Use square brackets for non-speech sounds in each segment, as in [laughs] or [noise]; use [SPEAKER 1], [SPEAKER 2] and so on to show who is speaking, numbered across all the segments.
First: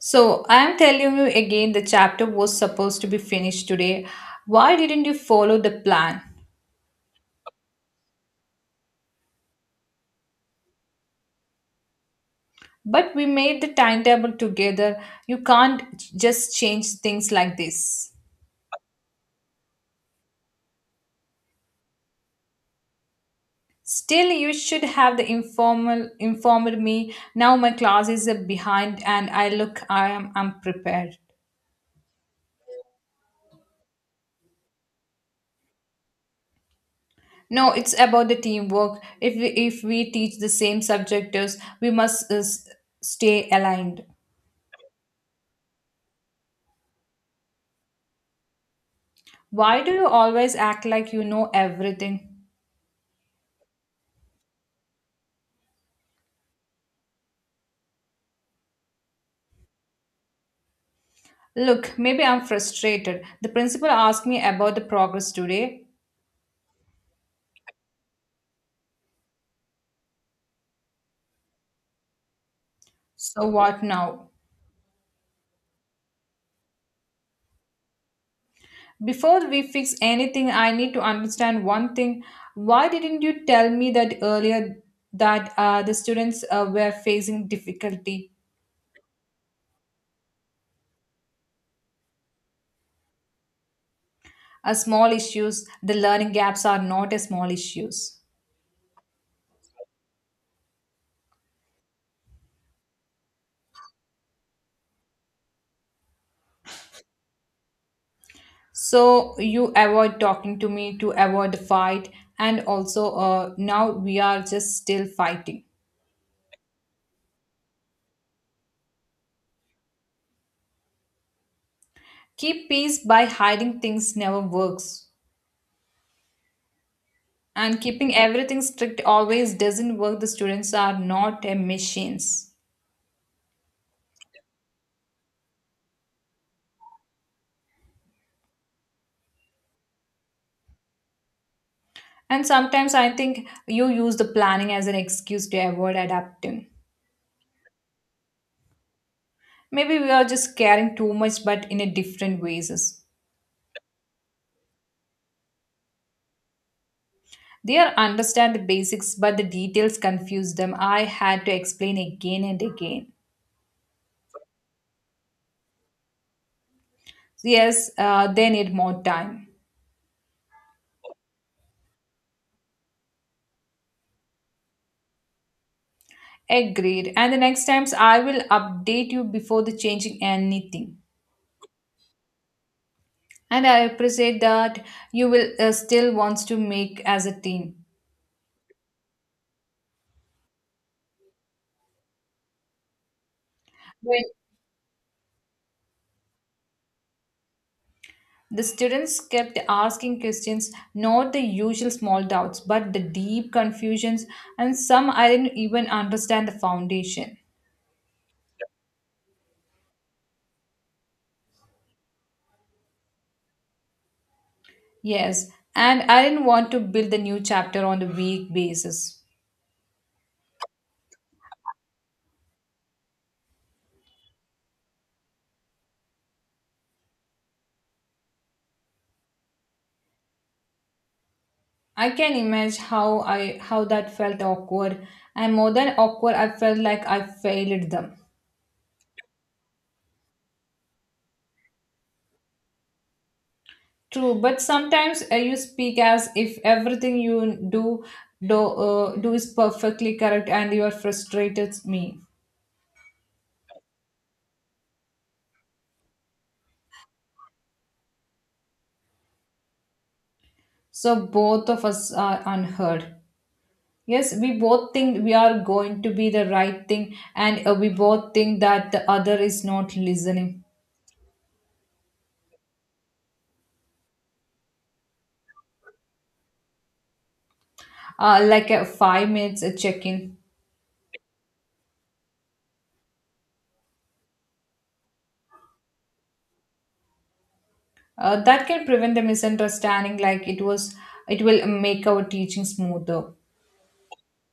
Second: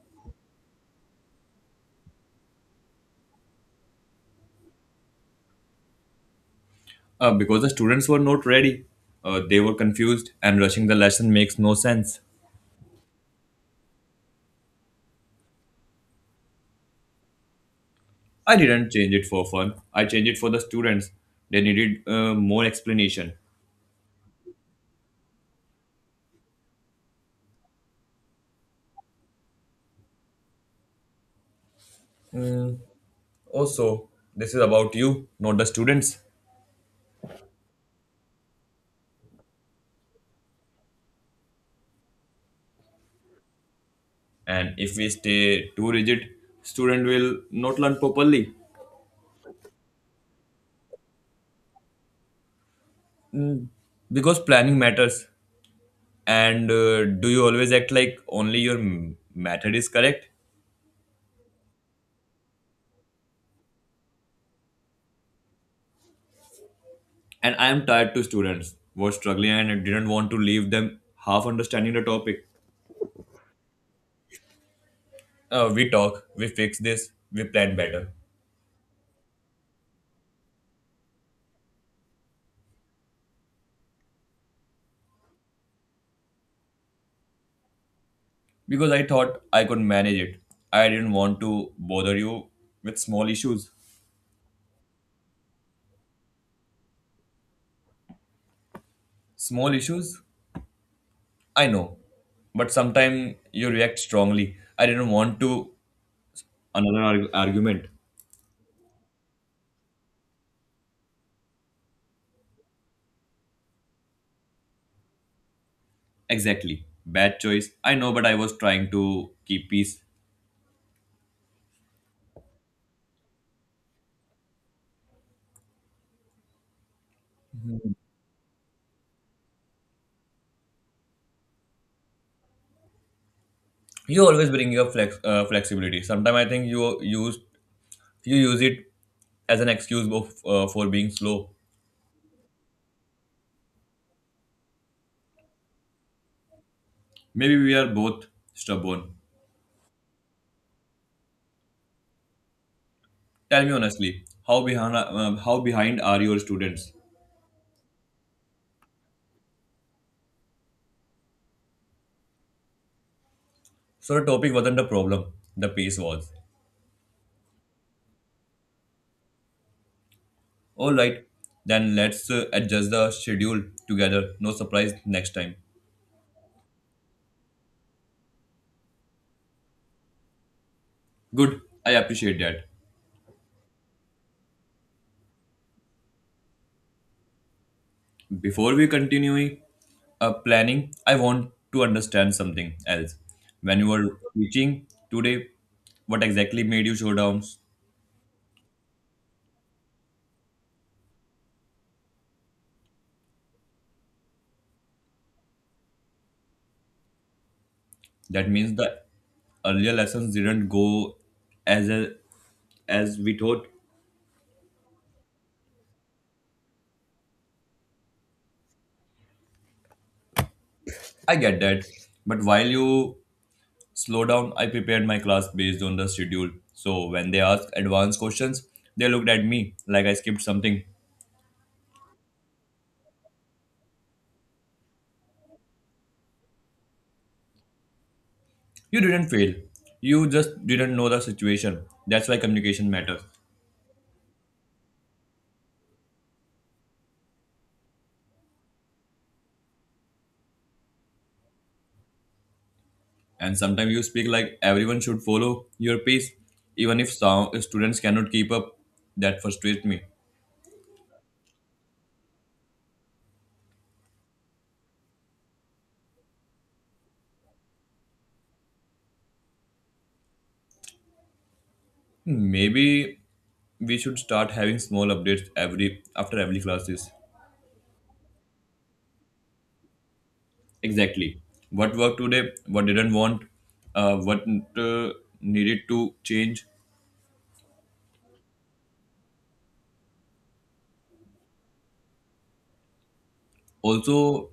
[SPEAKER 1] So I'm telling you again, the chapter was supposed to be finished today. Why didn't you follow the plan?
[SPEAKER 2] Because the students were not ready. They were confused, and rushing the lesson makes no sense.
[SPEAKER 1] But we made the timetable together. You can't just change things like this.
[SPEAKER 2] I didn't change it for fun, I changed it for the students. They needed more explanation.
[SPEAKER 1] Still, you should have the informal informed me. Now my classes are behind, and I look I am unprepared.
[SPEAKER 2] Also, this is about you, not the students.
[SPEAKER 1] No, it's about the teamwork. If we teach the same subjects, we must stay aligned.
[SPEAKER 2] And if we stay too rigid, student will not learn properly.
[SPEAKER 1] Why do you always act like you know everything?
[SPEAKER 2] Because planning matters. And do you always act like only method is correct?
[SPEAKER 1] Look, maybe I'm frustrated. The principal asked me about the progress today.
[SPEAKER 2] And I am tired to students were struggling and didn't want to leave them half understanding the topic.
[SPEAKER 1] So what now?
[SPEAKER 2] We talk, we fix this, we plan better.
[SPEAKER 1] Before we fix anything, I need to understand one thing. Why didn't you tell me that earlier that the students were facing difficulty?
[SPEAKER 2] Because I thought I could manage it. I didn't want to bother you with small issues.
[SPEAKER 1] Small issues, the learning gaps are not a small issues.
[SPEAKER 2] Small issues? I know. But sometimes you react strongly. I didn't want to. Another argument.
[SPEAKER 1] So you avoid talking to me to avoid the fight, and also now we are just still fighting.
[SPEAKER 2] Exactly. Bad choice. I know, but I was trying to keep peace.
[SPEAKER 1] Keep peace by hiding things never works. And keeping everything strict always doesn't work. The students are not a machines.
[SPEAKER 2] You always bring your flexibility. Sometimes I think you use it as an excuse for being slow.
[SPEAKER 1] And sometimes I think you use the planning as an excuse to avoid adapting.
[SPEAKER 2] Maybe we are both stubborn.
[SPEAKER 1] Maybe we are just caring too much, but in a different ways.
[SPEAKER 2] Tell me honestly, how behind are your students?
[SPEAKER 1] They are understand the basics, but the details confuse them. I had to explain again and again.
[SPEAKER 2] So the topic wasn't the problem, the pace was.
[SPEAKER 1] Yes, they need more time.
[SPEAKER 2] All right, then let's adjust the schedule together. No surprise next time.
[SPEAKER 1] Agreed. And the next times I will update you before the changing anything.
[SPEAKER 2] Good, I appreciate that.
[SPEAKER 1] And I appreciate that you will still wants to make as a team.
[SPEAKER 2] Before we continue planning, I want to understand something else. When you were
[SPEAKER 1] When
[SPEAKER 2] teaching today, what exactly made you show downs?
[SPEAKER 1] the students kept asking questions, not the usual small doubts, but the deep confusions, and some I didn't even understand the foundation.
[SPEAKER 2] That means the earlier lessons didn't go as a, as we thought.
[SPEAKER 1] Yes, and I didn't want to build the new chapter on the weak basis.
[SPEAKER 2] I get that. But while you slow down, I prepared my class based on the schedule. So when they asked advanced questions, they looked at me like I skipped something.
[SPEAKER 1] I can imagine how that felt awkward, and more than awkward, I felt like I failed them.
[SPEAKER 2] You didn't fail. You just didn't know the situation. That's why communication matters.
[SPEAKER 1] True, but sometimes you speak as if everything you do is perfectly correct, and you are frustrated me.
[SPEAKER 2] And sometimes you speak like everyone should follow your pace, even if some students cannot keep up. That frustrates me.
[SPEAKER 1] So both of us are unheard. Yes, we both think we are going to be the right thing, and we both think that the other is not listening.
[SPEAKER 2] Maybe we should start having small updates every after every classes.
[SPEAKER 1] Like a 5 minutes a check-in,
[SPEAKER 2] Exactly. What worked today, what didn't want, what uh, needed to change.
[SPEAKER 1] that can prevent the misunderstanding. It will make our teaching smoother.
[SPEAKER 2] Also,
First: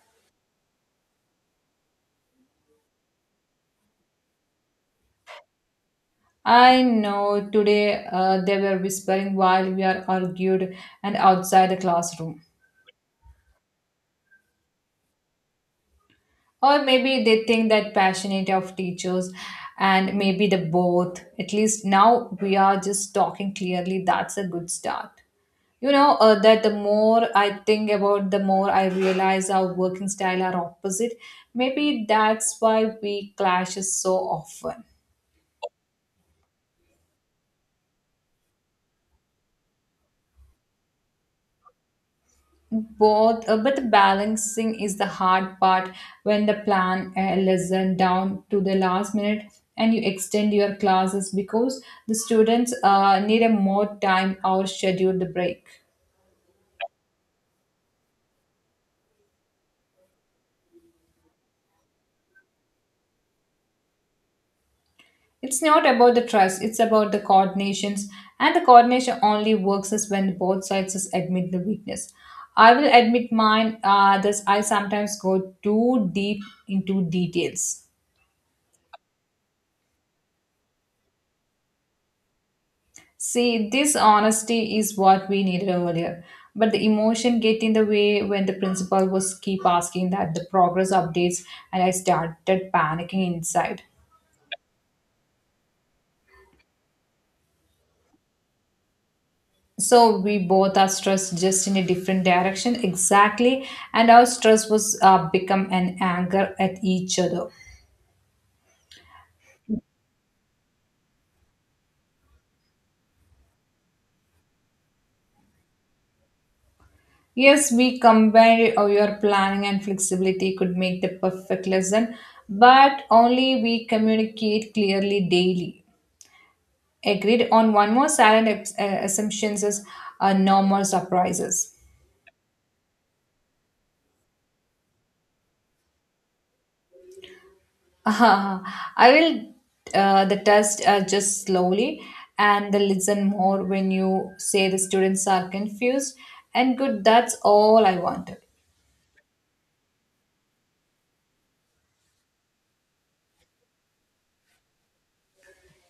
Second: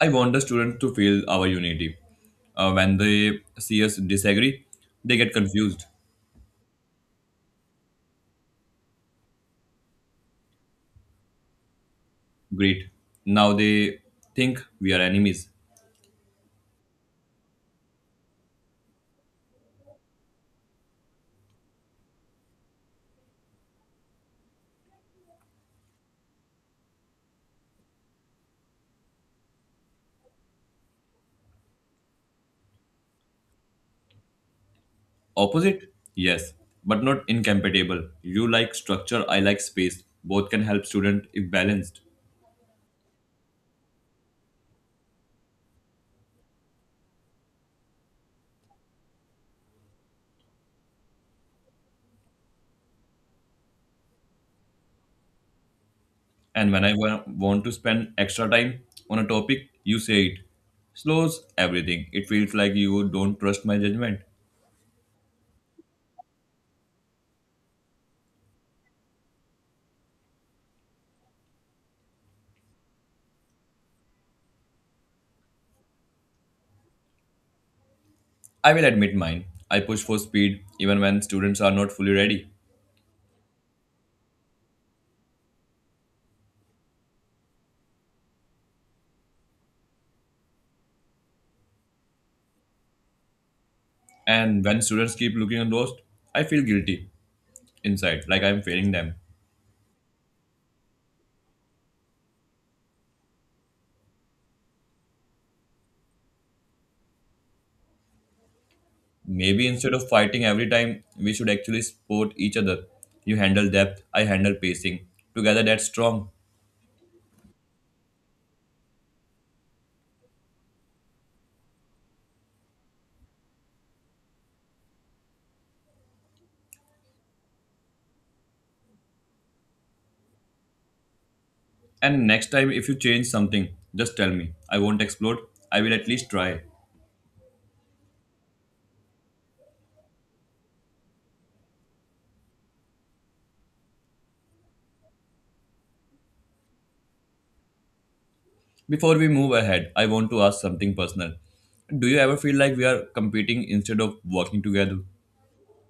[SPEAKER 2] I want the students to feel our unity. When they see us disagree, they get confused.
[SPEAKER 1] I know today they were whispering while we are argued and outside the classroom.
[SPEAKER 2] Great. Now they think we are enemies.
[SPEAKER 1] Or maybe they think that passionate of teachers and maybe the both. At least now we are just talking clearly. That's a good start. You know that the more I think about, the more I realize our working style are opposite. Maybe that's why we clashes so often.
[SPEAKER 2] Opposite? Yes, but not incompatible. You like structure, I like space. Both can help student if balanced.
[SPEAKER 1] Both but the balancing is the hard part when the plan lesson down to the last minute and you extend your classes because the students need a more time or schedule the break.
[SPEAKER 2] And when want to spend extra time on a topic, you say it. Slows everything. It feels like you don't trust my judgment.
[SPEAKER 1] It's not about the trust, it's about the coordinations, and the coordination only works is when both sides is admit the weakness. I will admit mine, this I sometimes go too deep into details.
[SPEAKER 2] I will admit mine. I push for speed even when students are not fully ready.
[SPEAKER 1] See, this honesty is what we needed earlier. But the emotion get in the way when the principal was keep asking that the progress updates and I started panicking inside.
[SPEAKER 2] And when students keep looking lost, I feel guilty inside, like I'm failing them.
[SPEAKER 1] So we both are stressed just in a different direction, exactly, and our stress was become an anger at each other.
[SPEAKER 2] Maybe instead of fighting every time, we should actually support each other. You handle depth, I handle pacing. Together, that's strong.
[SPEAKER 1] Yes, we combined your planning and flexibility could make the perfect lesson, but only we communicate clearly daily. Agreed on one more silent assumptions is, no more surprises.
[SPEAKER 2] And next time, if you change something, just tell me. I won't explode. I will at least try.
[SPEAKER 1] [laughs] I will the test just slowly and the listen more when you say the students are confused, and good, that's all I wanted.
[SPEAKER 2] Before we move ahead, I want to ask something personal. Do you ever feel like we are competing instead of working together?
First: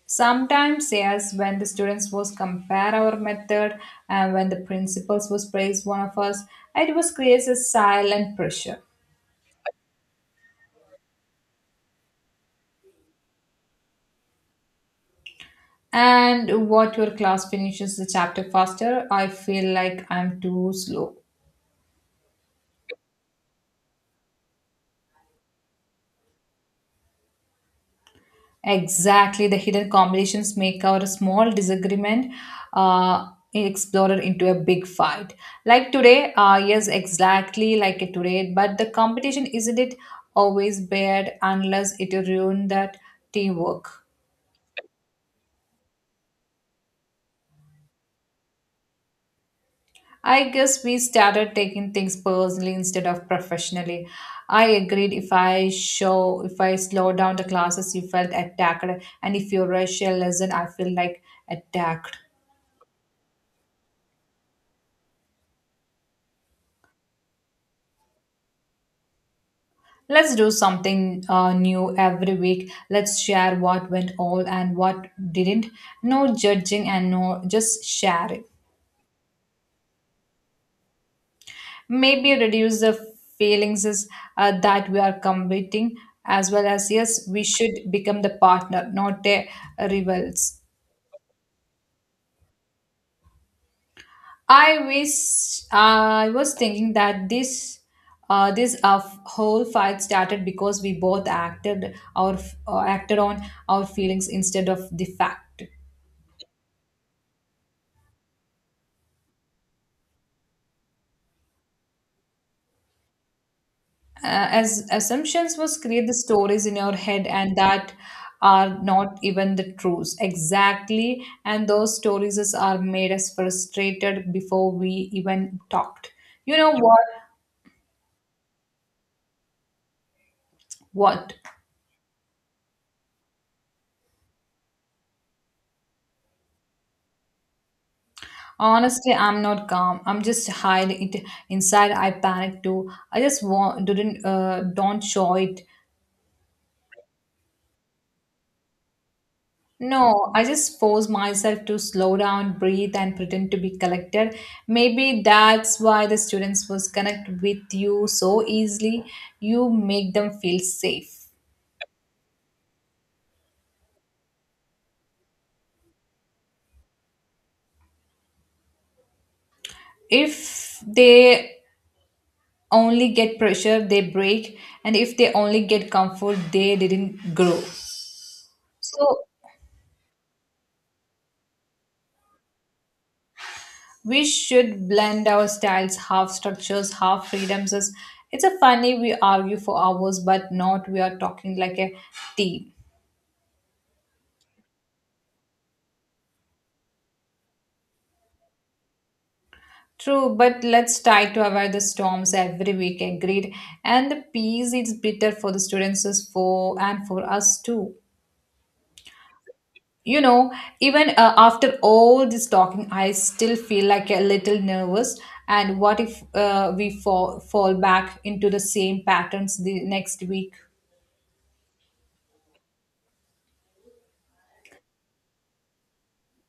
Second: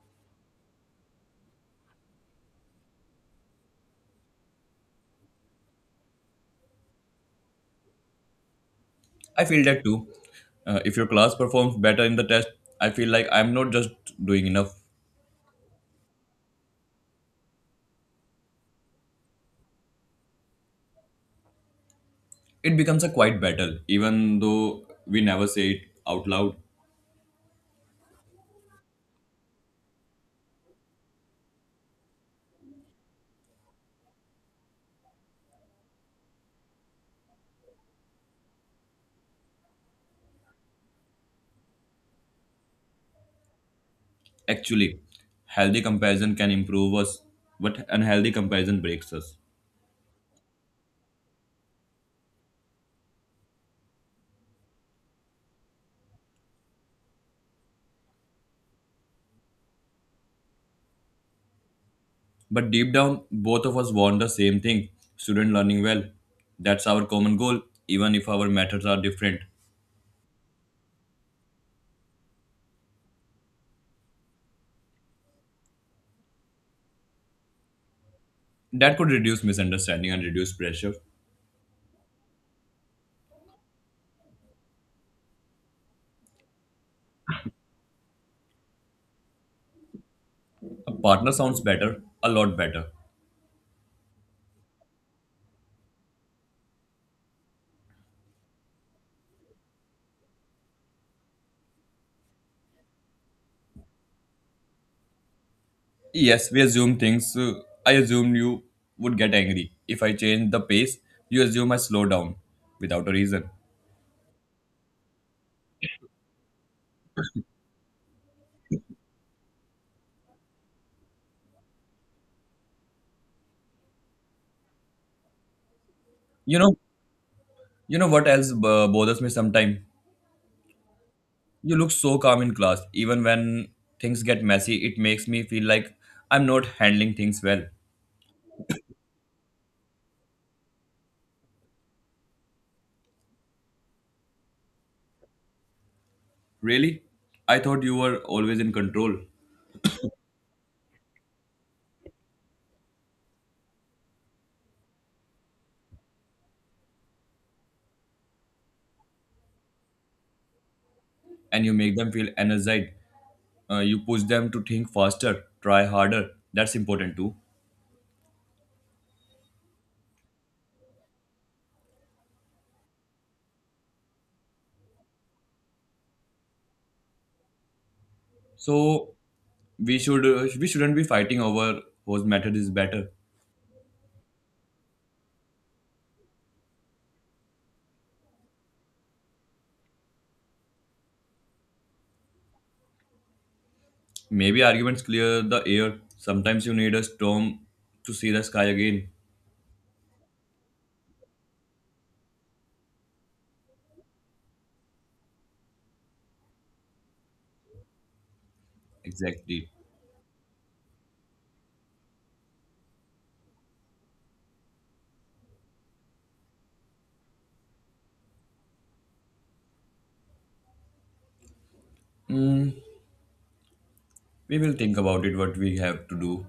[SPEAKER 1] Sometimes yes, when the students was compare our method and when the principals was praise one of us, it was creates a silent pressure.
[SPEAKER 2] I feel that too. If your class performs better in the test, I feel like I'm not just doing enough.
[SPEAKER 1] And what your class finishes the chapter faster, I feel like I'm too slow.
[SPEAKER 2] It becomes a quiet battle, even though we never say it out loud.
[SPEAKER 1] Exactly, the hidden combinations make our small disagreement uh, explorer into a big fight. Like today, yes, exactly like today, but the competition isn't it always bad unless it ruin that teamwork.
[SPEAKER 2] Actually, healthy comparison can improve us, but unhealthy comparison breaks us.
[SPEAKER 1] I guess we started taking things personally instead of professionally. I agreed, if I slow down the classes, you felt attacked, and if you rush your lesson, I feel like attacked.
[SPEAKER 2] But deep down, both of us want the same thing student learning well. That's our common goal, even if our methods are different.
[SPEAKER 1] Let's do something new every week. Let's share what went all and what didn't. No judging and no just sharing.
[SPEAKER 2] That could reduce misunderstanding and reduce pressure.
[SPEAKER 1] Maybe reduce the feelings is, that we are competing, as well as yes, we should become the partner, not the rivals.
[SPEAKER 2] A partner sounds better, a lot better.
[SPEAKER 1] I wish I was thinking that this whole fight started because we both acted on our feelings instead of the fact.
[SPEAKER 2] Yes, we assume things. I assumed you would get angry if I change the pace. You assume I slow down without a reason.
[SPEAKER 1] As assumptions was create the stories in your head and that are not even the truths, exactly, and those stories are made us frustrated before we even talked. You
[SPEAKER 2] You
[SPEAKER 1] know
[SPEAKER 2] know,
[SPEAKER 1] what?
[SPEAKER 2] you know what else bothers me sometimes.
[SPEAKER 1] What?
[SPEAKER 2] You look so calm in class, even when things get messy. It makes me feel like I'm not handling things well.
[SPEAKER 1] Honestly, I'm not calm. I'm just hide it inside. I panic too. I just want didn't don't show it.
[SPEAKER 2] Really, I thought you were always in control,
[SPEAKER 1] No, I just force myself to slow down, breathe, and pretend to be collected. Maybe that's why the students was connect with you so easily. You make them feel safe.
[SPEAKER 2] and you make them feel energized. You push them to think faster try harder, that's important too.
[SPEAKER 1] If they only get pressure, they break, and if they only get comfort, they didn't grow.
[SPEAKER 2] So
[SPEAKER 1] So
[SPEAKER 2] we shouldn't be fighting over whose method is better.
[SPEAKER 1] we should blend our styles, half structures half freedoms is, it's a funny we argue for hours but not we are talking like a team.
[SPEAKER 2] Maybe arguments clear the air, sometimes you need a storm to see the sky again.
[SPEAKER 1] True, but let's try to avoid the storms every week, agreed, and the peace is bitter for the students is for and for us too.
[SPEAKER 2] Exactly,
[SPEAKER 1] You know, even after all this talking I still feel like a little nervous. And what if we fall back into the same patterns the next week?
[SPEAKER 2] we will think about it what we have to do.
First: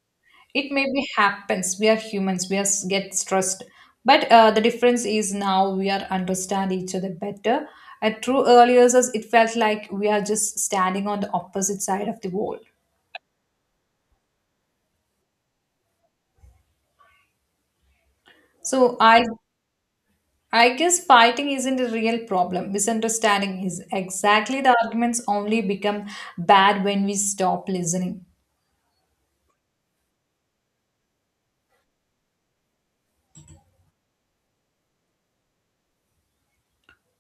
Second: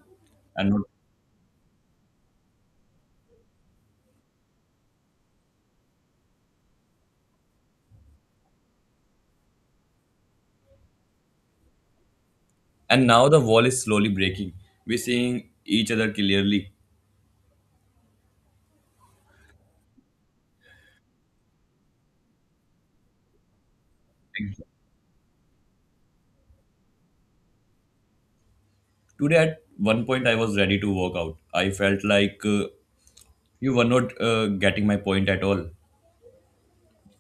[SPEAKER 2] and
[SPEAKER 1] It
[SPEAKER 2] not-
[SPEAKER 1] maybe happens, we are humans, we are get stressed. But the difference is now we are understand each other better at true earlier us, it felt like we are just standing on the opposite side of the wall.
[SPEAKER 2] and now the wall is slowly breaking, we're seeing each other clearly.
[SPEAKER 1] So I guess fighting isn't a real problem, misunderstanding is, exactly, the arguments only become bad when we stop listening.
[SPEAKER 2] Today at one point I was ready to walk out. I felt like you were not getting my point at all.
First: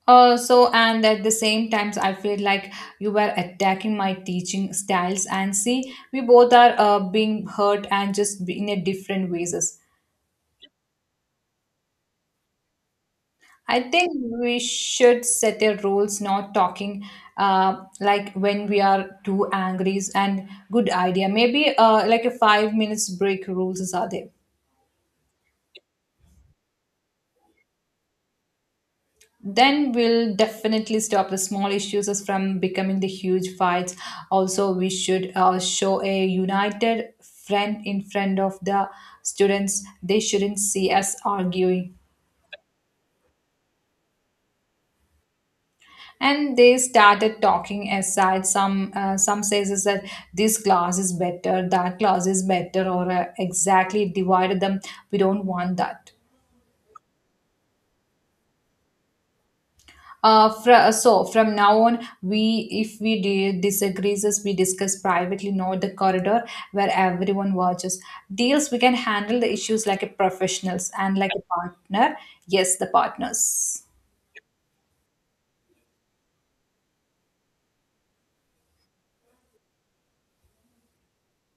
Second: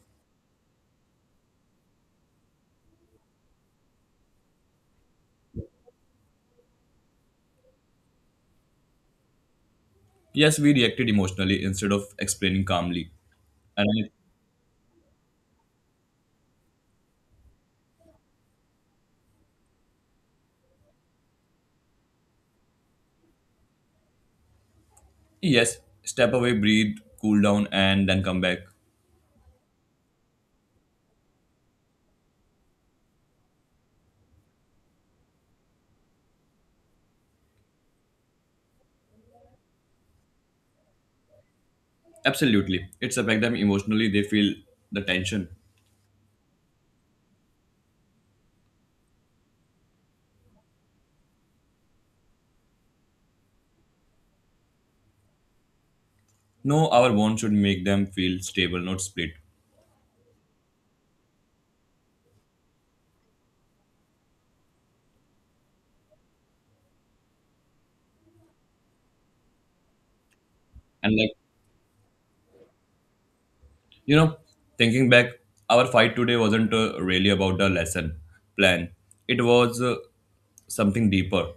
[SPEAKER 1] So, and at the same times, I feel like you were attacking my teaching styles, and see, we both are being hurt and just in a different ways.
[SPEAKER 2] Yes, we reacted emotionally instead of explaining calmly. And
[SPEAKER 1] I
[SPEAKER 2] I-
[SPEAKER 1] think we should set a rules, not talking like when we are too angry, and good idea. Maybe like a 5 minutes break rules are there.
[SPEAKER 2] yes, step away, breathe, cool down, and then come back.
[SPEAKER 1] Then we'll definitely stop the small issues as from becoming the huge fights. Also we should show a united front in front of the students, they shouldn't see us arguing.
[SPEAKER 2] Absolutely. It's affect them emotionally. They feel the tension.
[SPEAKER 1] And they started talking aside, some says is that this class is better, that class is better, or exactly divided them, we don't want that.
[SPEAKER 2] No, our bond should make them feel stable, not split.
[SPEAKER 1] So from now on, we if we disagrees, us, we discuss privately, not the corridor where everyone watches. Deals, we can handle the issues like a professionals
[SPEAKER 2] And
[SPEAKER 1] and like
[SPEAKER 2] like,
[SPEAKER 1] a partner. Yes, the partners.
[SPEAKER 2] you know, thinking back, our fight today wasn't really about the lesson plan. It was something deeper.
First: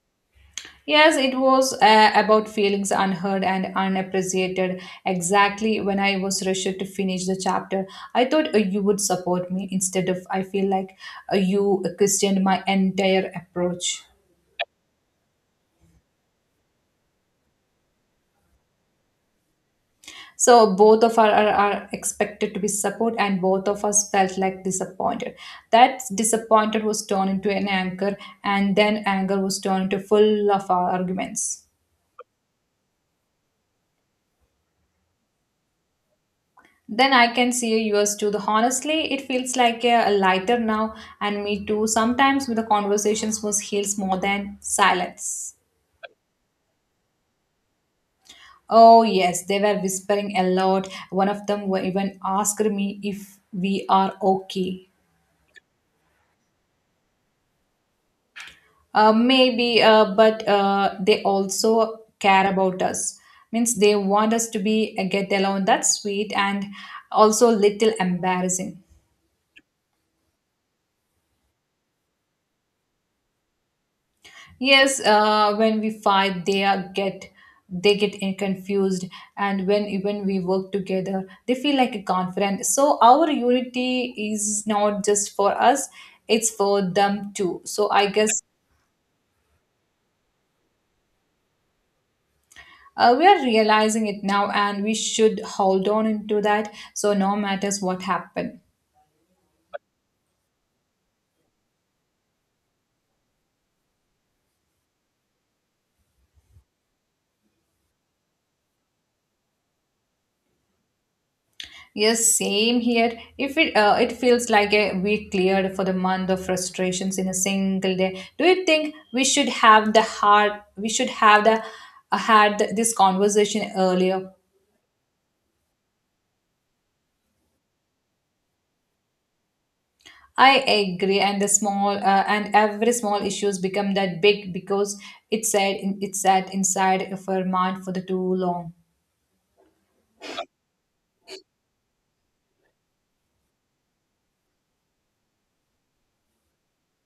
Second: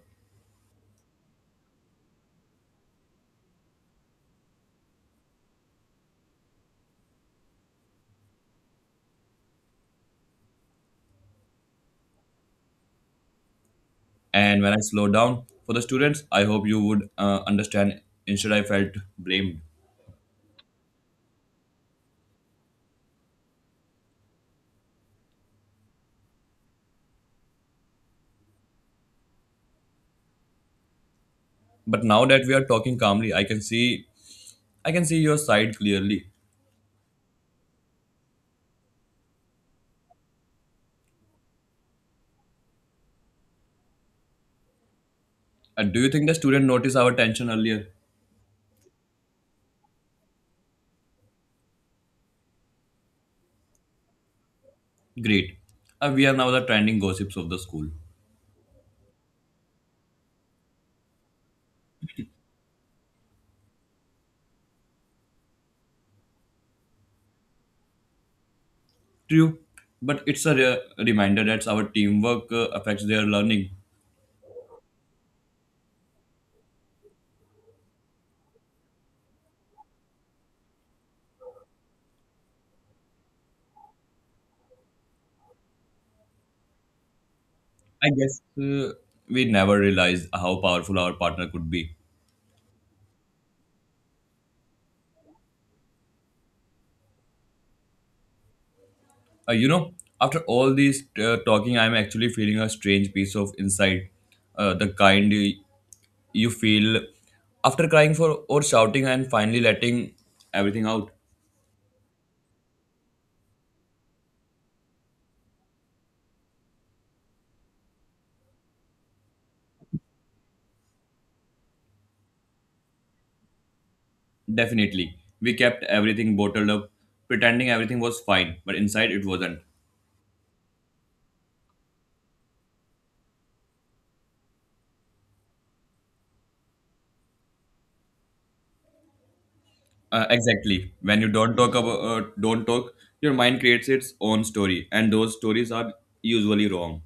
[SPEAKER 1] Yes, it was about feelings unheard and unappreciated. Exactly, when I was rushed to finish the chapter, I thought you would support me. Instead of, I feel like you questioned my entire approach.
[SPEAKER 2] And when I slow down for the students, I hope you would understand. Instead, I felt blamed.
[SPEAKER 1] So both of us are expected to be support, and both of us felt like disappointed. That disappointed was turned into an anger, and then anger was turned into full of our arguments.
[SPEAKER 2] But now that we are talking calmly, I can see your side clearly.
[SPEAKER 1] Then I can see yours too. The honestly, it feels like a lighter now, and me too. Sometimes with the conversations was heals more than silence.
[SPEAKER 2] And do you think the student noticed our tension earlier?
[SPEAKER 1] Oh yes, they were whispering a lot. One of them were even asked me if we are okay.
[SPEAKER 2] Great. We are now the trending gossips of the school.
[SPEAKER 1] Maybe, but they also care about us. Means they want us to be a get along. That's sweet and also little embarrassing.
[SPEAKER 2] True. But it's a reminder that our teamwork affects their learning.
[SPEAKER 1] Yes, when we fight, they get confused, and when even we work together, they feel like confident. So our unity is not just for us; it's for them too. So I
[SPEAKER 2] I guess
[SPEAKER 1] guess
[SPEAKER 2] we never realized how powerful our partner could be.
[SPEAKER 1] We are realizing it now and we should hold on into that so no matters what happen.
[SPEAKER 2] You know, after all these talking, I'm actually feeling a strange piece of insight. The kind you feel after crying for or shouting and finally letting everything out.
[SPEAKER 1] Yes, same here, if it it feels like a, we cleared for the month of frustrations in a single day. Do you think we should have the had this conversation earlier?
[SPEAKER 2] Definitely, we kept everything bottled up pretending everything was fine, but inside it wasn't.
[SPEAKER 1] I agree, and the small and every small issues become that big because it's sat inside of our mind for the too long.
[SPEAKER 2] Exactly, when you don't talk about don't talk your mind creates its own story and those stories are usually wrong.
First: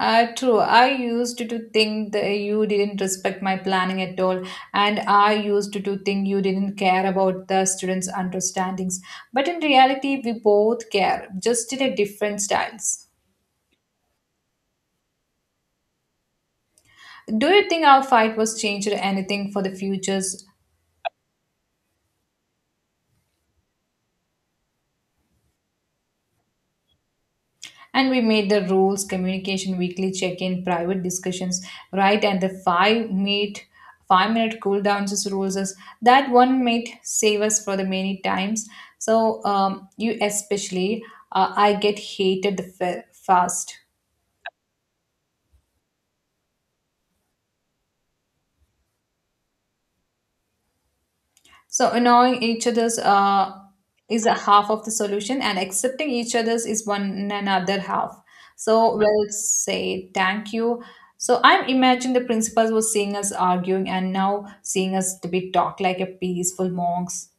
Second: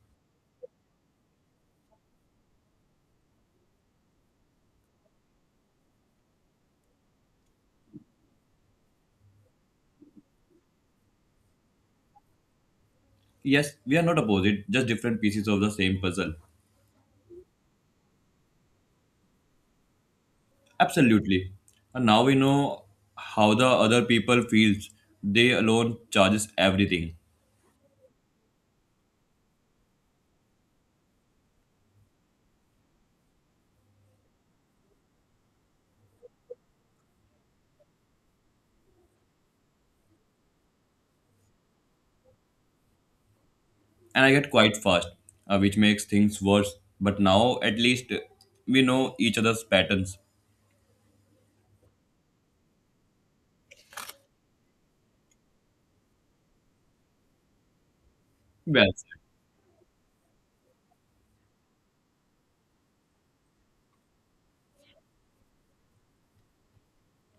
[SPEAKER 1] True. I used to think that you didn't respect my planning at all, and I used to think you didn't care about the students' understandings. But in reality, we both care, just in a different styles.
[SPEAKER 2] Yes, we are not opposite, just different pieces of the same puzzle.
[SPEAKER 1] Do you think our fight was changed anything for the futures
[SPEAKER 2] Absolutely. And now we know how the other people feels, they alone charges everything.
[SPEAKER 1] and we made the rules communication weekly check-in private discussions right and the five meet 5-minute cool downs as rules as that one might save us for the many times so you especially I get fast.
[SPEAKER 2] And I get quite fast, which makes things worse. But now, at least, we know each other's patterns.
[SPEAKER 1] So annoying each other's is a half of the solution, and accepting each other's is one another half.
[SPEAKER 2] Well,
[SPEAKER 1] So
[SPEAKER 2] said.
[SPEAKER 1] we'll say thank you. So I'm imagining the principals was seeing us arguing and now seeing us to be talk like a peaceful monks.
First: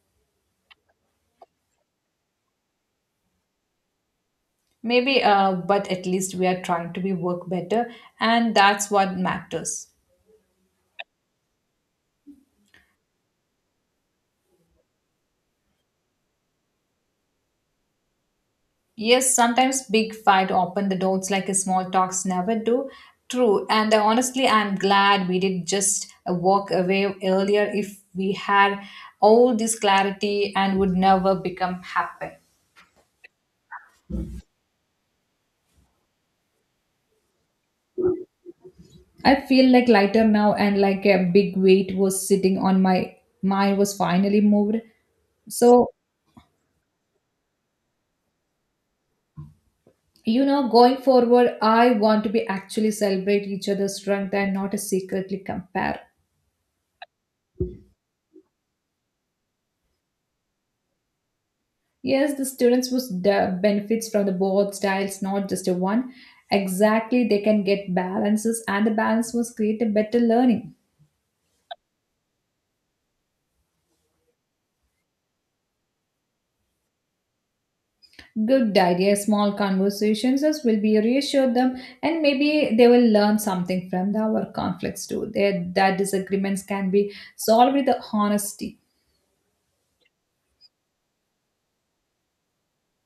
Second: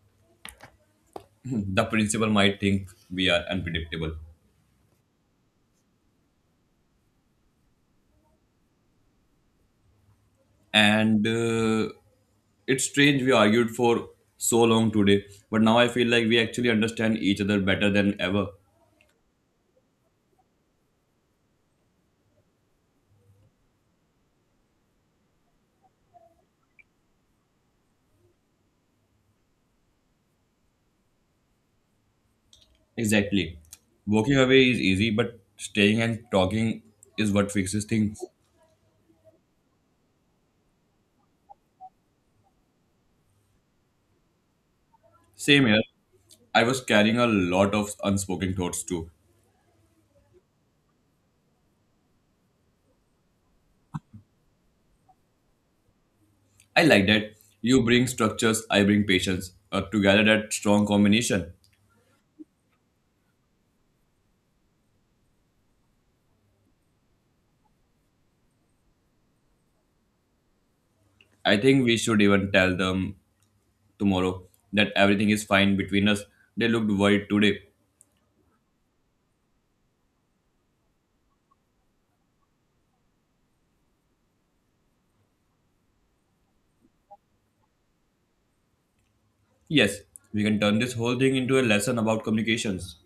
[SPEAKER 2] [laughs] [clears throat] The principal might think we are unpredictable.
[SPEAKER 1] Maybe, but at least we are trying to be work better, and that's what matters.
[SPEAKER 2] And it's strange we argued for so long today, but now I feel like we actually understand each other better than ever.
[SPEAKER 1] Yes, sometimes big fight open the doors like a small talks never do. True, and honestly, I'm glad we did just walk away earlier. If we had all this clarity, and would never become happen.
[SPEAKER 2] Exactly. Walking away is easy, but staying and talking is what fixes things.
[SPEAKER 1] I feel like lighter now, and like a big weight was sitting on my mind was finally moved.
[SPEAKER 2] Same here.
[SPEAKER 1] So
[SPEAKER 2] I was carrying a lot of unspoken thoughts too.
[SPEAKER 1] you know, going forward, I want to be actually celebrate each other's strength and not secretly compare.
[SPEAKER 2] I like that. You bring structures, I bring patience. Together, that strong combination.
[SPEAKER 1] Yes, the students would benefits from the both styles, not just a one. Exactly, they can get balances, and the balance was create a better learning.
[SPEAKER 2] I think we should even tell them tomorrow that everything is fine between us. They looked worried today.
[SPEAKER 1] Good idea. Small conversations as will be reassure them, and maybe they will learn something from our conflicts too. Their that disagreements can be solved with the honesty.
[SPEAKER 2] Yes, we can turn this whole thing into a lesson about communications.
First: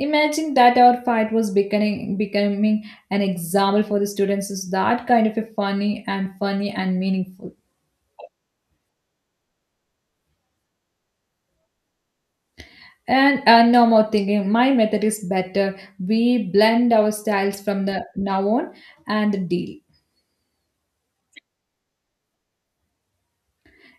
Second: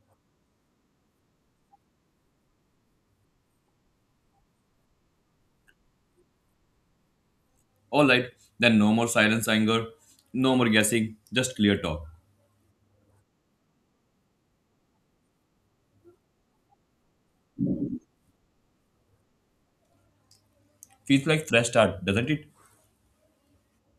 [SPEAKER 1] Imagine that our fight was becoming an example for the students is that kind of a funny and funny and meaningful.
[SPEAKER 2] Alright, then no more silence, anger, no more guessing, just clear talk.
[SPEAKER 1] And no more thinking. My method is better. We blend our styles from the now on and deal.
[SPEAKER 2] Feels like fresh start, doesn't it?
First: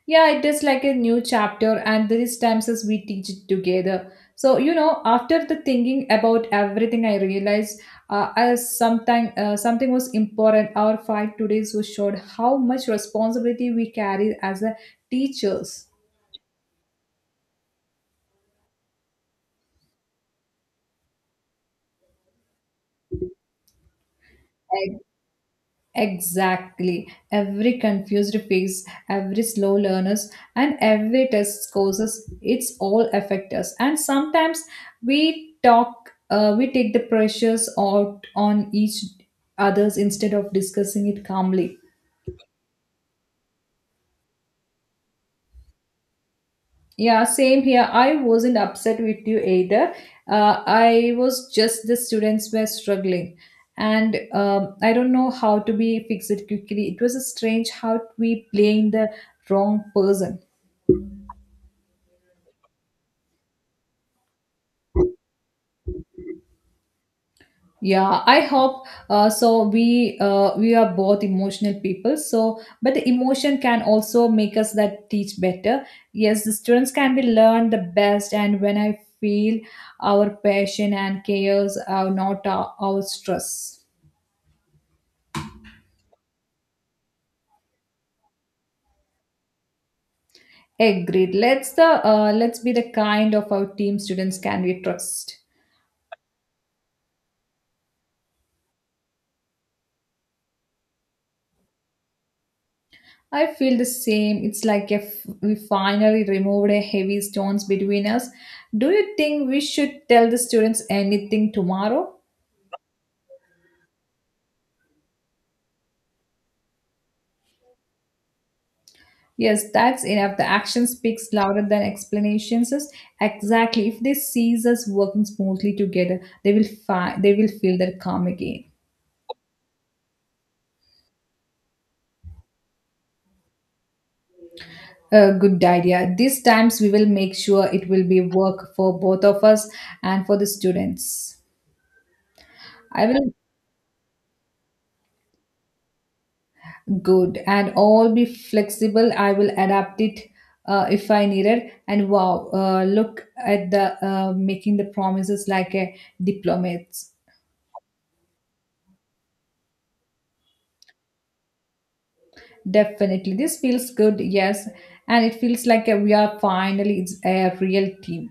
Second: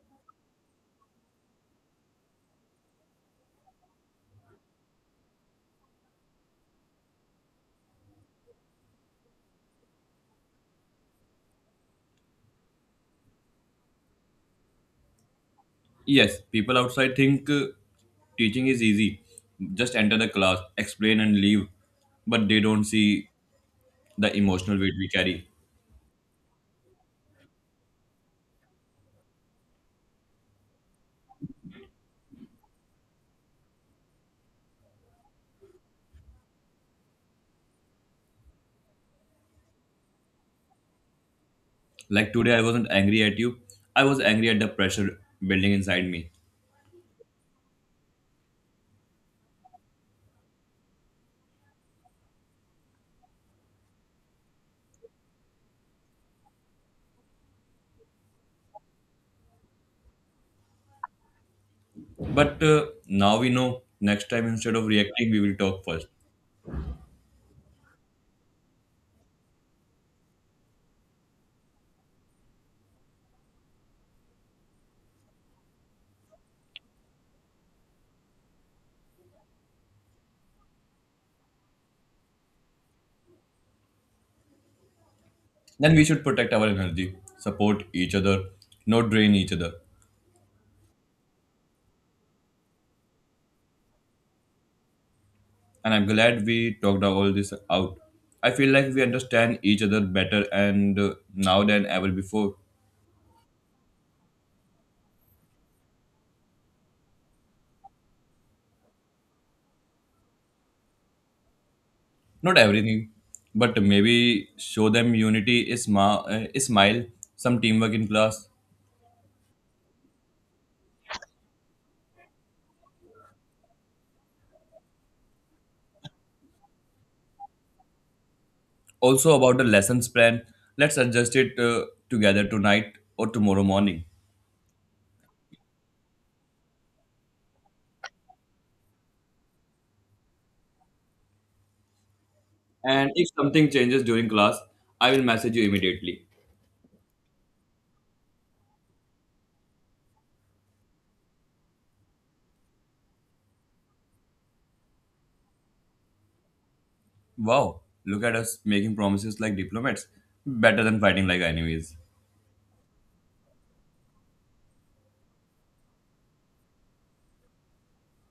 [SPEAKER 1] Yeah, it is like a new chapter, and these times as we teach it together. So you know, after the thinking about everything, I realized as sometime something was important. Our fight today so showed how much responsibility we carry as a teachers.
[SPEAKER 2] Yes, people outside think teaching is easy. Just enter the class, explain and leave. But they don't see the emotional weight
[SPEAKER 1] Like,
[SPEAKER 2] we carry.
[SPEAKER 1] exactly. Every confused phase, every slow learners, and every test causes it's all affect us. And sometimes we talk, we take the pressures out on each others instead of discussing it calmly.
[SPEAKER 2] Like today, I wasn't angry at you. I was angry at the pressure building inside me.
[SPEAKER 1] Yeah, same here. I wasn't upset with you either. I was just the students were struggling, and I don't know how to be fixed quickly. It was a strange how we blame the wrong person.
[SPEAKER 2] But now we know next time, instead of reacting, we will talk first.
[SPEAKER 1] Yeah, I hope so. We are both emotional people, so but the emotion can also make us that teach better. Yes, the students can be learn the best, and when I feel our passion and cares are not our stress.
[SPEAKER 2] Then we should protect our energy, support each other, not drain each other.
[SPEAKER 1] Agreed. Let's be the kind of our team students can we trust.
[SPEAKER 2] And I'm glad we talked all this out. I feel like we understand each other better and now than ever before.
[SPEAKER 1] I feel the same. It's like if we finally removed a heavy stones between us. Do you think we should tell the students anything tomorrow?
[SPEAKER 2] Not everything, but maybe show them unity, a smile, some teamwork in class.
[SPEAKER 1] Yes, that's enough. The action speaks louder than explanations. Exactly. If they sees us working smoothly together, they will feel their calm again.
[SPEAKER 2] Also, about the lessons plan, let's adjust it together tonight or tomorrow morning.
[SPEAKER 1] A good idea. These times we will make sure it will be work for both of us and for the students. I
[SPEAKER 2] And if
[SPEAKER 1] will
[SPEAKER 2] something changes during class, I will message you immediately.
[SPEAKER 1] good and all be flexible I will adapt it if I need it and wow look at the making the promises like a diplomat
[SPEAKER 2] Wow, look at us making promises like diplomats. Better than fighting like enemies.
[SPEAKER 1] definitely this feels good yes and it feels like we are finally it's a real team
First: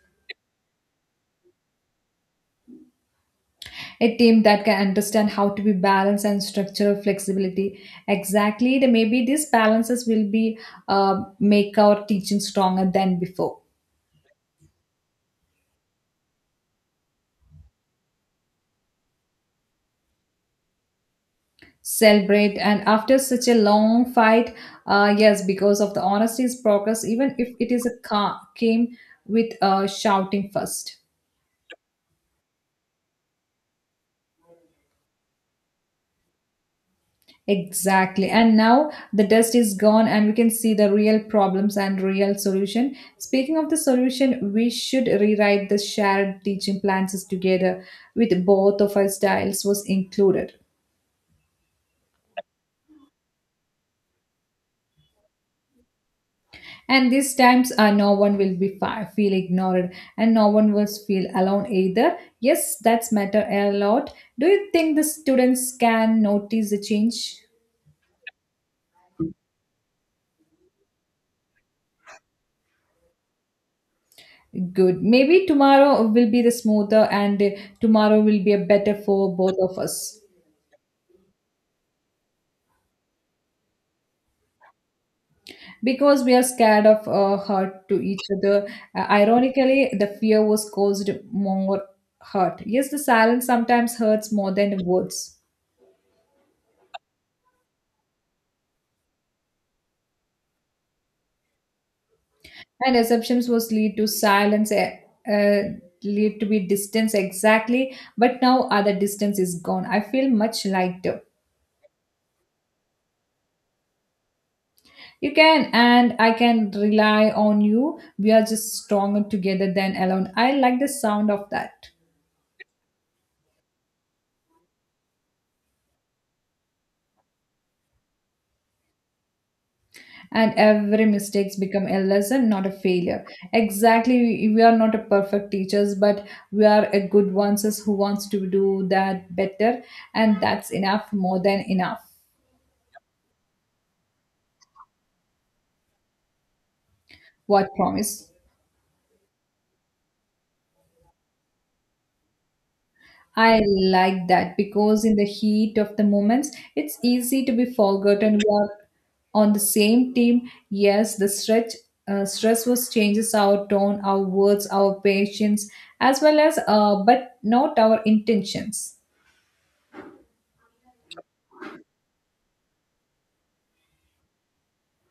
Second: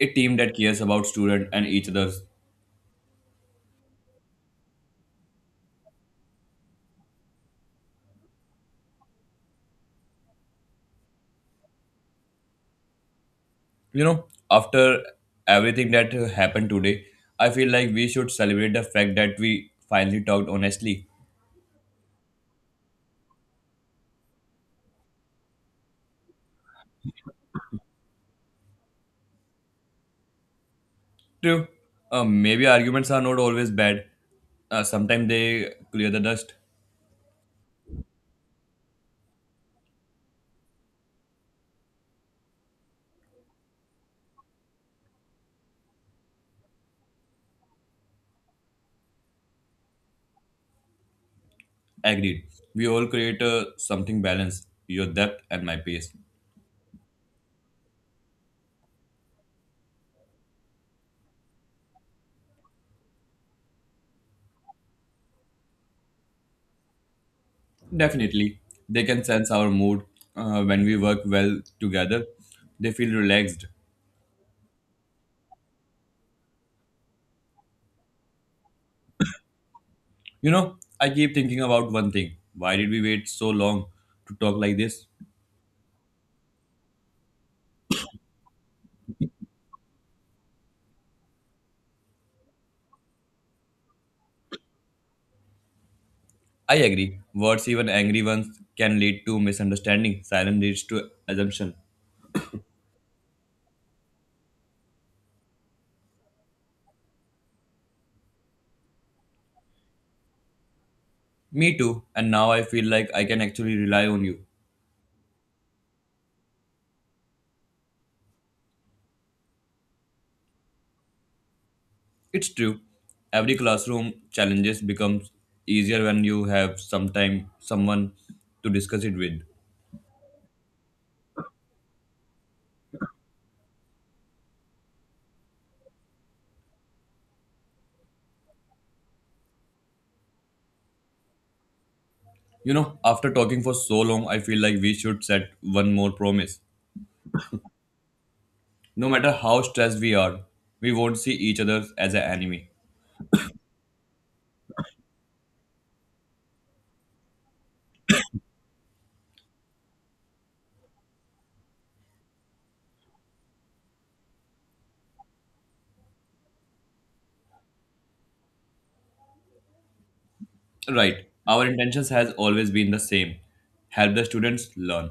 [SPEAKER 2] A team that cares about student and each other's.
[SPEAKER 1] a team that can understand how to be balanced and structural flexibility exactly maybe these balances will be make our teaching stronger than before
[SPEAKER 2] You know, after everything that happened today, I feel like we should celebrate the fact that we finally talked honestly.
[SPEAKER 1] celebrate and after such a long fight yes because of the honesty's progress even if it is came with shouting first
[SPEAKER 2] True, maybe arguments are not always bad. Sometimes they clear the dust.
[SPEAKER 1] exactly and now the dust is gone and we can see the real problems and real solution speaking of the solution we should rewrite the shared teaching plans together with both of our styles was included.
[SPEAKER 2] Agreed. We all create something balanced, your depth and my pace.
[SPEAKER 1] And these times, no one will feel ignored, and no one will feel alone either. Yes, that's matter a lot. Do you think the students can notice the change?
[SPEAKER 2] Definitely. They can sense our mood when we work well together. They feel relaxed.
[SPEAKER 1] Good. Maybe tomorrow will be the smoother, and tomorrow will be a better for both of us
[SPEAKER 2] You know, I keep thinking about one thing. Why did we wait so long to talk like this?
[SPEAKER 1] because we are scared of hurt to each other. Ironically, the fear was caused more hurt. Yes, the silence sometimes hurts more than words.
[SPEAKER 2] I agree. Words, even angry ones, can lead to misunderstanding. Silence leads to assumption.
[SPEAKER 1] And assumptions was lead to silence uh, lead to be distance exactly but now other distance is gone I feel much lighter
[SPEAKER 2] Me too. And now I feel like I can actually rely on you.
[SPEAKER 1] you can and I can rely on you we are just stronger together than alone I like the sound of that
[SPEAKER 2] It's true. Every classroom challenges becomes easier when you have someone to discuss it with.
[SPEAKER 1] and every mistakes become a lesson not a failure exactly we are not a perfect teachers but we are a good ones as who wants to do that better and that's enough more than enough.
[SPEAKER 2] You know, after talking for so long, I feel like we should set one more promise.
[SPEAKER 1] What promise?
[SPEAKER 2] No matter how stressed we are, we won't see each other as an enemy.
[SPEAKER 1] I like that because in the heat of the moments, it's easy to be forgotten. We are on the same team. Yes, the stretch stress was changes our tone, our words, our patience, as well as but not our intentions.
[SPEAKER 2] Right. Our intentions has always been the same. Help the students learn.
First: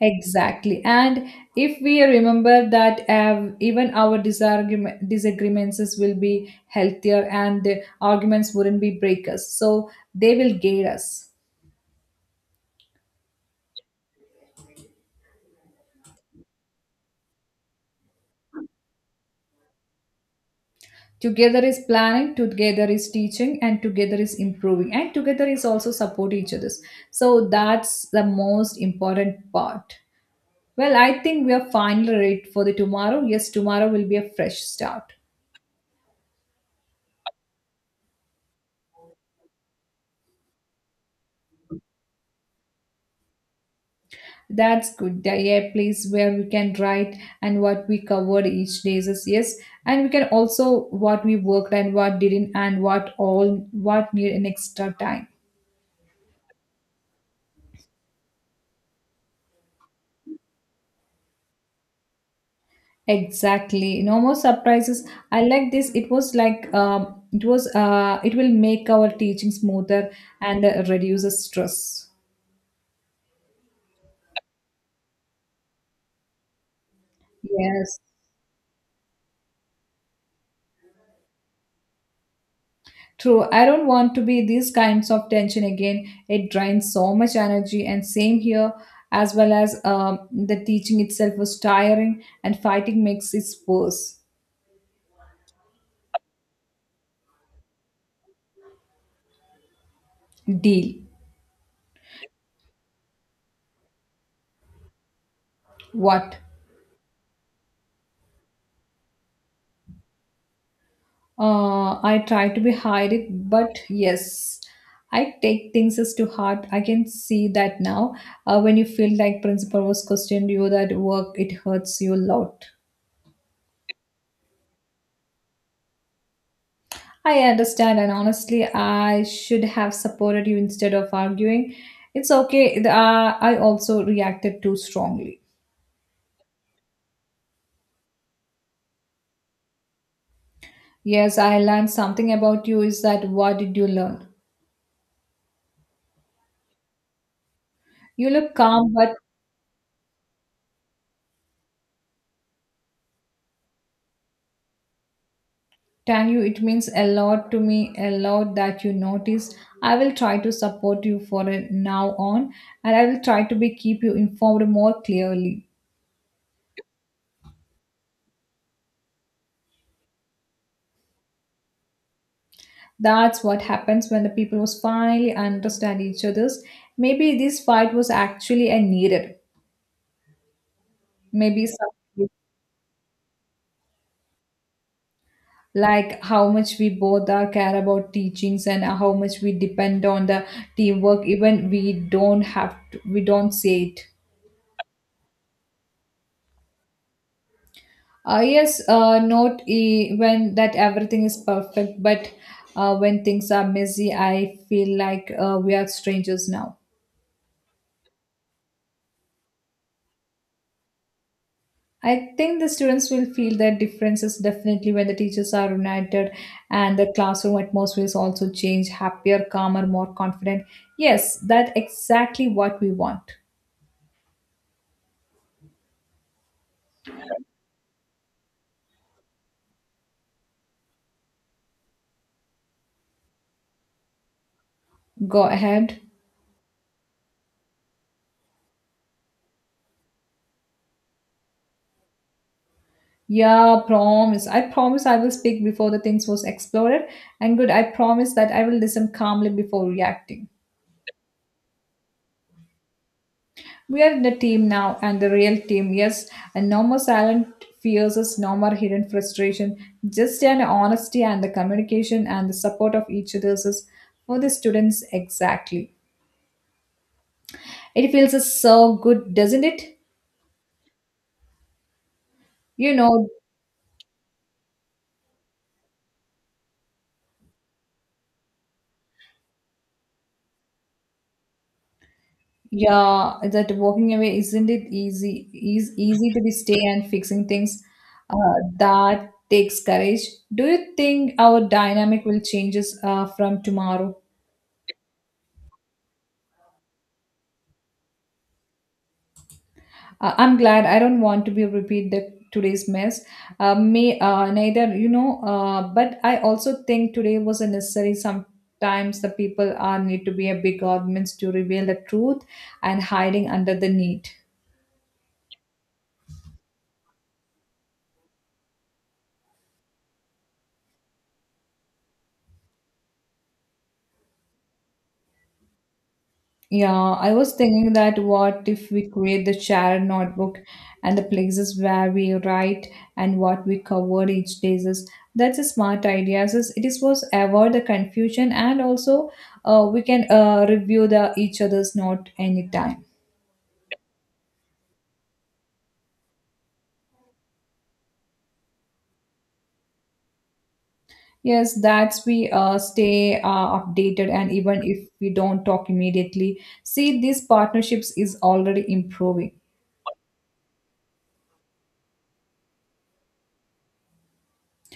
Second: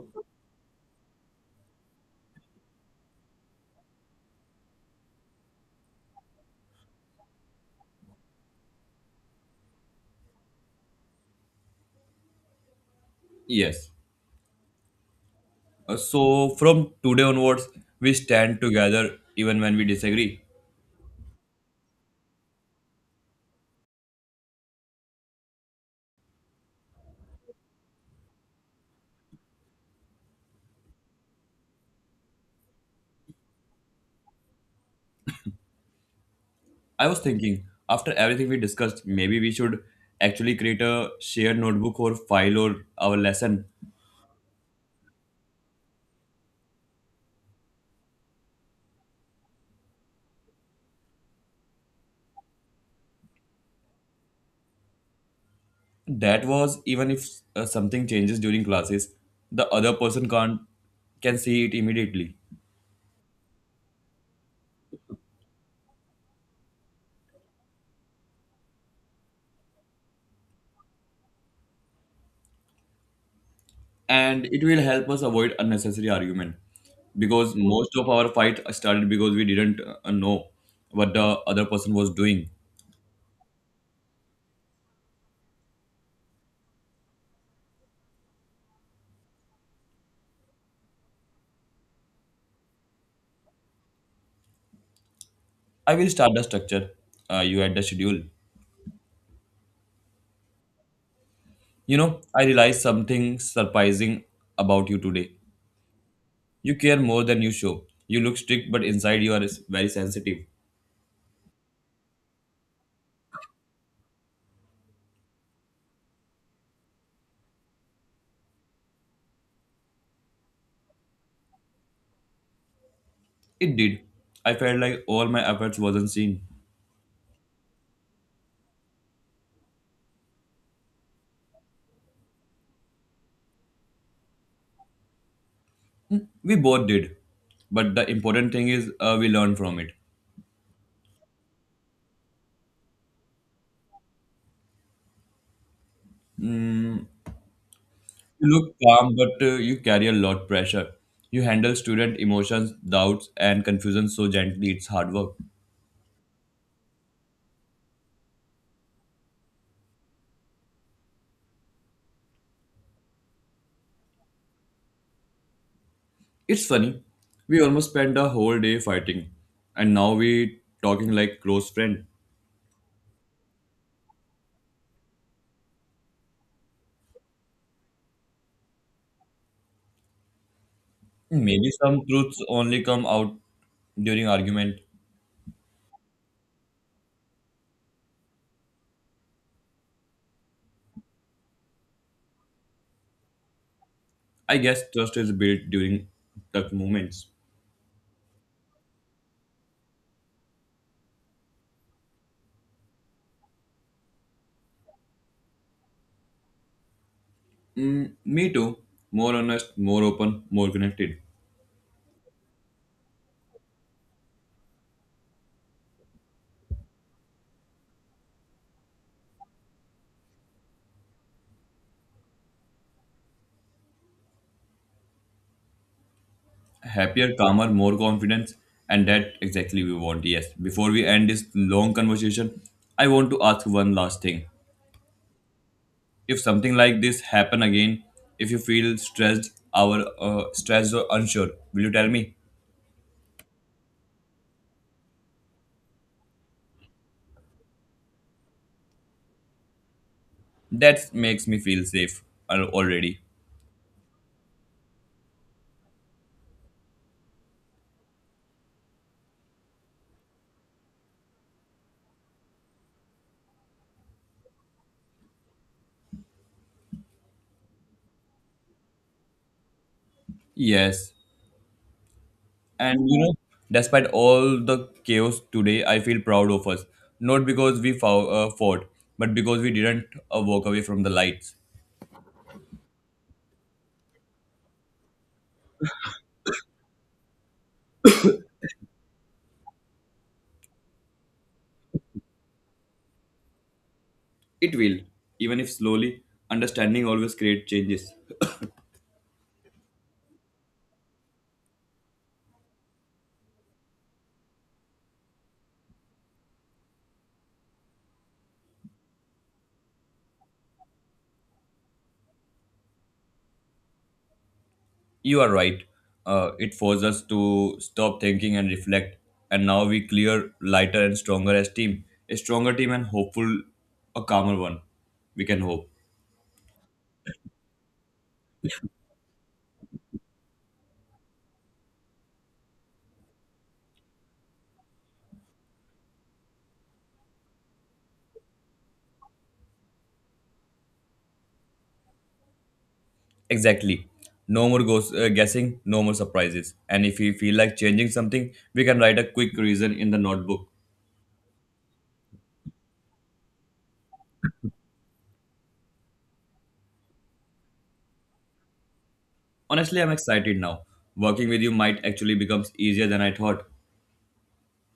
[SPEAKER 1] Exactly. And if we remember that even our disagreements will be healthier and the arguments wouldn't be breakers. So they will guide us.
[SPEAKER 2] Yes. So from today onwards, we stand together even when we disagree.
[SPEAKER 1] Together is planning together is teaching and together is improving and together is also support each other's so that's the most important part well I think we are finally ready for the tomorrow yes tomorrow will be a fresh start
[SPEAKER 2] I was thinking, after everything we discussed, maybe we should actually create a shared notebook or file or our lesson.
[SPEAKER 1] that's good yeah place where we can write and what we covered each day is yes and we can also what we worked and what didn't and what all what need an extra time.
[SPEAKER 2] That was even if something changes during classes, the other person can't can see it immediately,
[SPEAKER 1] Exactly. No more surprises. I like this. It was like it was it will make our teaching smoother and reduces stress.
[SPEAKER 2] and it will help us avoid unnecessary argument. Because most
[SPEAKER 1] Yes,
[SPEAKER 2] of our fight started because we didn't know what the other person was doing.
[SPEAKER 1] true. I don't want to be these kinds of tension again. It drains so much energy, and same here as well as the teaching itself was tiring, and fighting makes it worse.
[SPEAKER 2] I will start the structure. You add the schedule.
[SPEAKER 1] Deal.
[SPEAKER 2] You know, I realized something surprising about you today.
[SPEAKER 1] What?
[SPEAKER 2] You care more than you show. You look strict, but inside very sensitive.
[SPEAKER 1] I try to be hide it, but yes, I take things as to heart. I can see that now. When you feel like principal was questioned you that work, it hurts you a lot.
[SPEAKER 2] It did. I felt like all my efforts wasn't seen.
[SPEAKER 1] I understand, and honestly, I should have supported you instead of arguing. It's okay. I also reacted too strongly.
[SPEAKER 2] We both did. But the important thing is we learn from it.
[SPEAKER 1] Yes, I learned something about you. Is that what did you learn? You
[SPEAKER 2] You
[SPEAKER 1] look
[SPEAKER 2] look
[SPEAKER 1] calm,
[SPEAKER 2] calm,
[SPEAKER 1] but
[SPEAKER 2] but you carry a lot pressure. You handle student emotions, doubts, and confusion so gently. It's hard work.
[SPEAKER 1] tell you, it means a lot to me, a lot that you notice. I will try to support you for a now on, and I will try to be keep you informed more clearly.
[SPEAKER 2] It's funny. We almost spent a whole day fighting, and now we talking like close friend.
[SPEAKER 1] That's what happens when the people was finally understand each other's. Maybe this fight was actually a needed. Maybe
[SPEAKER 2] Maybe some
[SPEAKER 1] some
[SPEAKER 2] truths only come out during argument.
[SPEAKER 1] like how much we both are care about teachings and how much we depend on the teamwork, even we don't have to, we don't say it.
[SPEAKER 2] I guess trust is built during tough moments.
[SPEAKER 1] Yes, not when that everything is perfect, but when things are messy, I feel like we are strangers now.
[SPEAKER 2] Mm, me too. More honest, more open, more connected.
[SPEAKER 1] I think the students will feel that differences definitely when the teachers are united and the classroom atmosphere is also changed, happier, calmer, more confident. Yes, that's exactly what we want.
[SPEAKER 2] Happier, calmer, more confidence. And that exactly we want, yes. Before we end this long conversation, I want to ask one last thing.
[SPEAKER 1] Go ahead.
[SPEAKER 2] If something like this happen again, if you feel stressed, or stressed or unsure, will you tell me?
[SPEAKER 1] Yeah, promise. I promise I will speak before the things was exploded. And good, I promise that I will listen calmly before reacting.
[SPEAKER 2] That makes me feel safe already.
[SPEAKER 1] We are the team now and the real team, yes. And no more silent fears, yes. No more hidden frustration, just an honesty and the communication and the support of each other's is for the students exactly. It feels so good, doesn't it?
[SPEAKER 2] Yes,
[SPEAKER 1] You
[SPEAKER 2] and you
[SPEAKER 1] know,
[SPEAKER 2] know, despite all the chaos today, I feel proud of us. Not because we fought, but because we didn't walk away from the lights.
[SPEAKER 1] yeah, that walking away isn't it easy? Is easy to be stay and fixing things uh, that takes courage. Do you think our dynamic will changes from tomorrow?
[SPEAKER 2] It will, even if slowly, understanding always creates changes.
[SPEAKER 1] I'm glad I don't want to be repeat the today's mess. May neither you know. But I also think today was a necessary. Sometimes the people are need to be a big arguments to reveal the truth and hiding under the need.
[SPEAKER 2] You are right. It forces us to stop thinking and reflect. And now we clear lighter and stronger as team. A stronger team and hopeful, a calmer one. We can hope.
[SPEAKER 1] Yeah, I was thinking that what if we create the shared notebook and the places where we write and what we covered each day is that's a smart idea. Since it is was avoid the confusion and also we can review the each other's note anytime.
[SPEAKER 2] Exactly. No more guessing, no more surprises. And if we feel like changing something, we can write a quick reason in the notebook.
[SPEAKER 1] Yes, that's we stay updated and even if we don't talk immediately, see these partnerships is already improving.
[SPEAKER 2] Honestly, I'm excited now. Working with you might actually becomes easier than I thought.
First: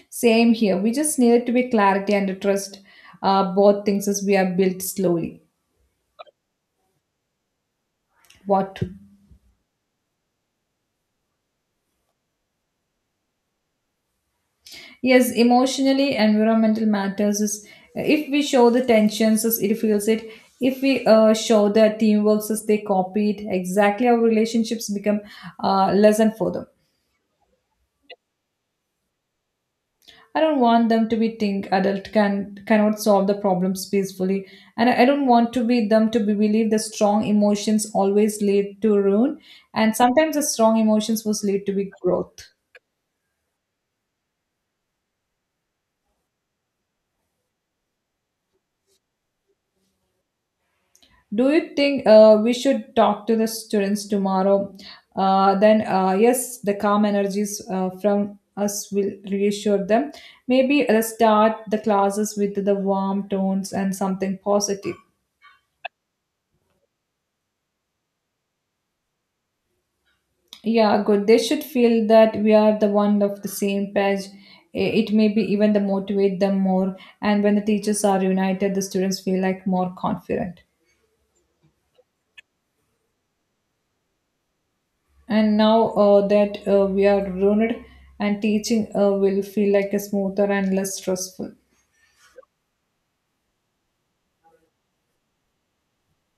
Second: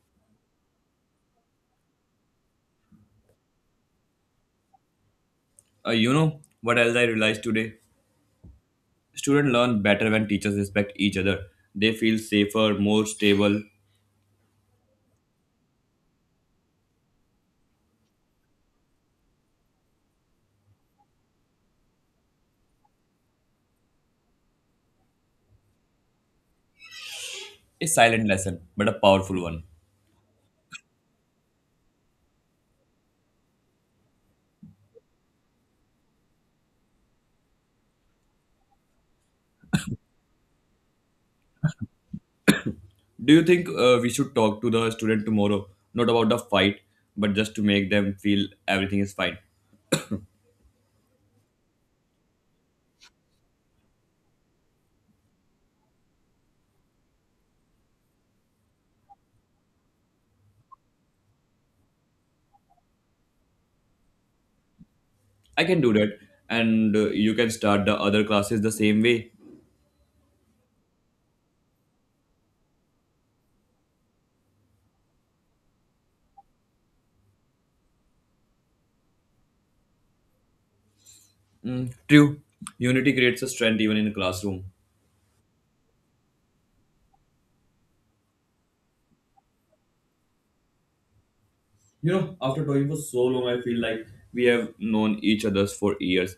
[SPEAKER 1] Same here. We just need to be clarity and trust both things as we are built slowly.
[SPEAKER 2] You know what else I realized today?
[SPEAKER 1] What?
[SPEAKER 2] Students learn better when teachers respect each other. They feel safer, more stable.
[SPEAKER 1] Yes, emotionally, environmental matters is if we show the tensions as it feels it. If we show the teamwork as they copy it, exactly our relationships become lesson for them.
[SPEAKER 2] A silent lesson, but a powerful one.
[SPEAKER 1] I don't want them to be think adult can cannot solve the problems peacefully, and I don't want to be them to be believe the strong emotions always lead to ruin, and sometimes the strong emotions was lead to be growth.
[SPEAKER 2] Do you think we should talk to the student tomorrow? Not about the fight, but just to make them feel everything is fine.
[SPEAKER 1] Do you think we should talk to the students tomorrow? Then yes, the calm energies from us will reassure them. Maybe start the classes with the warm tones and something positive.
[SPEAKER 2] I can do that, and you can start the other classes the same way.
[SPEAKER 1] Yeah, good. They should feel that we are the one of the same page. It may be even the motivate them more. And when the teachers are united, the students feel like more confident.
[SPEAKER 2] Mm, true. Unity creates a strength even in a classroom.
[SPEAKER 1] And now that we are rooted, and teaching will feel like a smoother and less stressful.
[SPEAKER 2] You know, after talking for so long, I feel like we have known each others for years.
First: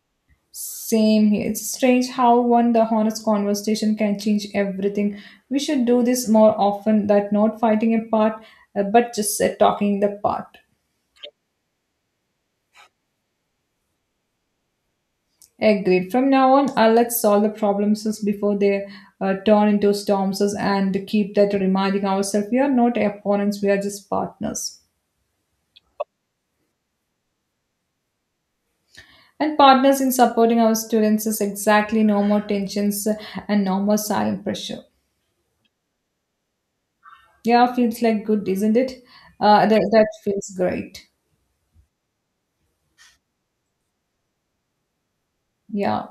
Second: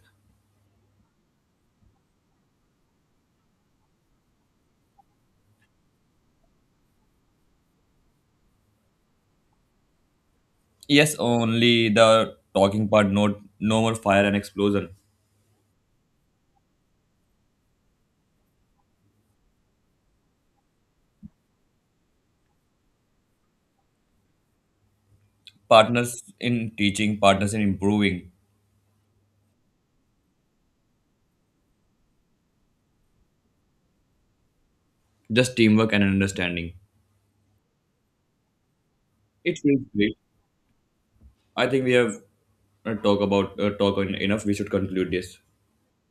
[SPEAKER 1] Same here. It's strange how one the honest conversation can change everything. We should do this more often. That not fighting apart, but just talking the part.
[SPEAKER 2] Yes, only the talking part, no, no more fire and explosion.
[SPEAKER 1] Agreed. From now on, let's solve the problems as before they turn into storms and keep that reminding ourselves we are not opponents, we are just partners.
[SPEAKER 2] Partners in teaching, partners in improving,
[SPEAKER 1] And partners in supporting our students is exactly no more tensions and no more silent pressure.
[SPEAKER 2] just teamwork and understanding.
[SPEAKER 1] Yeah, feels like good, isn't it?
[SPEAKER 2] It feels
[SPEAKER 1] That
[SPEAKER 2] great.
[SPEAKER 1] feels great.
[SPEAKER 2] I think we have talk enough. We should conclude this.
[SPEAKER 1] Yeah.